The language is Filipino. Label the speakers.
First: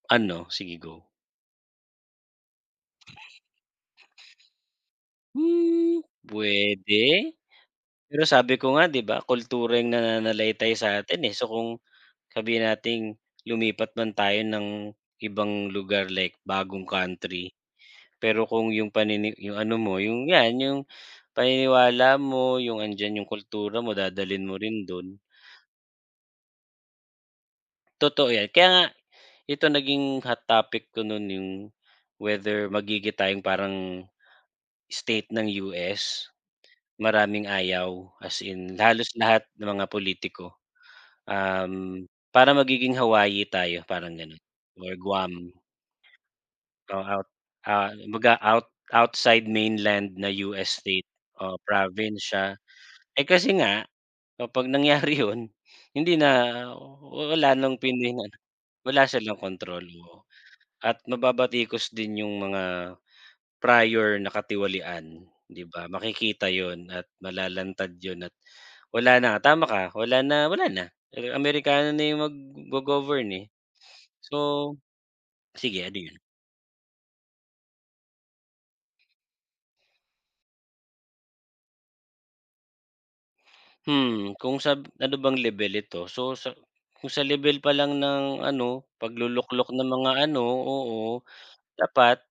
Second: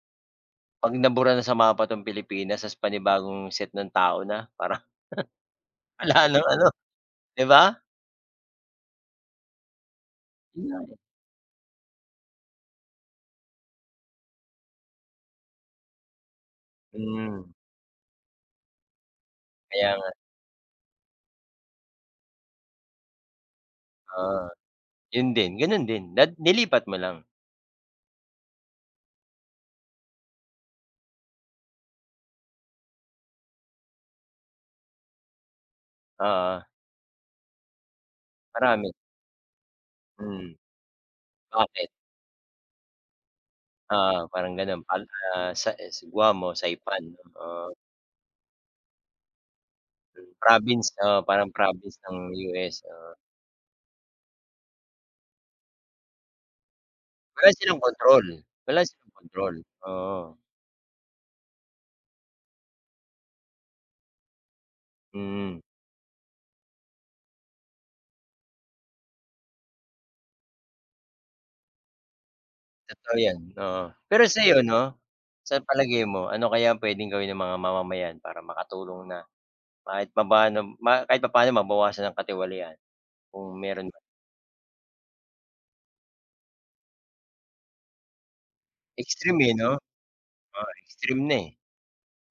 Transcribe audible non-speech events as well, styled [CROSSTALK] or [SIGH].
Speaker 1: Ano? Sige
Speaker 2: Pag
Speaker 1: go.
Speaker 2: nabura na sa mapa 'tong Pilipinas 'tas panibagong set ng tao na parang
Speaker 1: Hmm
Speaker 2: [CHUCKLES] wala nang ano,
Speaker 1: pwede,
Speaker 2: di ba?
Speaker 1: pero sabi ko nga di ba kultura yung
Speaker 2: Yun
Speaker 1: nananalaytay
Speaker 2: nga, eh.
Speaker 1: sa'tin eh. So, kung sabihin nating lumipat man tayo ng ibang lugar like bagong
Speaker 2: Hmm.
Speaker 1: country, pero kung yung panini yung ano
Speaker 2: Kaya
Speaker 1: mo
Speaker 2: nga.
Speaker 1: yung yan yung paniniwala mo, yung andiyan yung kultura mo dadalhin
Speaker 2: Ah,
Speaker 1: mo rin dun.
Speaker 2: yun din, ganun din dad nilipat mo lang.
Speaker 1: Totoo yan. Kaya nga ito naging hot topic ko nun yung whether magigita yong parang state ng US.
Speaker 2: Oo.
Speaker 1: Maraming ayaw, as in,
Speaker 2: Marami.
Speaker 1: halos lahat ng mga pulitiko.
Speaker 2: Hmm, bakit?
Speaker 1: Uhm, parang magiging Hawaii tayo parang
Speaker 2: Oo,
Speaker 1: ganon
Speaker 2: parang ganun,
Speaker 1: or
Speaker 2: pal ah
Speaker 1: Guam.
Speaker 2: sa, eh, sa Guam o Saipan,
Speaker 1: Oh at
Speaker 2: oo.
Speaker 1: ah, kumbaga out outside mainland na US
Speaker 2: Province,
Speaker 1: state
Speaker 2: eh, parang
Speaker 1: o
Speaker 2: province ng
Speaker 1: province siya.
Speaker 2: US, oo.
Speaker 1: Eh, kasi nga kapag nangyari yun hindi na, oh, oh
Speaker 2: Wala
Speaker 1: wala nang
Speaker 2: silang kontrol
Speaker 1: piningan,
Speaker 2: wala
Speaker 1: wala
Speaker 2: silang
Speaker 1: silang
Speaker 2: kontrol,
Speaker 1: kontrol, oo
Speaker 2: oo.
Speaker 1: at mababatikos din yung mga prior na katiwalian,
Speaker 2: Hmm.
Speaker 1: di ba? Makikita yun at malalantad yun at wala na tama ka, wala na wala na. Amerikano na yung
Speaker 2: Totoo
Speaker 1: maggo-govern,
Speaker 2: yan,
Speaker 1: eh.
Speaker 2: oo. Pero sayo,
Speaker 1: So,
Speaker 2: no, sa
Speaker 1: sige ano
Speaker 2: palagay
Speaker 1: yun?
Speaker 2: mo ano kaya ang pwedeng gawin ng mga mamamayan para makatulong na kahit papaano ma kahit papaano mabawasan ang katiwalian? Kung meron man.
Speaker 1: Hmm, kung sab ano bang lebel ito? So, sa kung sa lebel pa lang ng ano
Speaker 2: Extreme, eh, no?
Speaker 1: paglu-luklok na mga ano
Speaker 2: Oo, extreme
Speaker 1: oo,
Speaker 2: na, eh.
Speaker 1: dapat.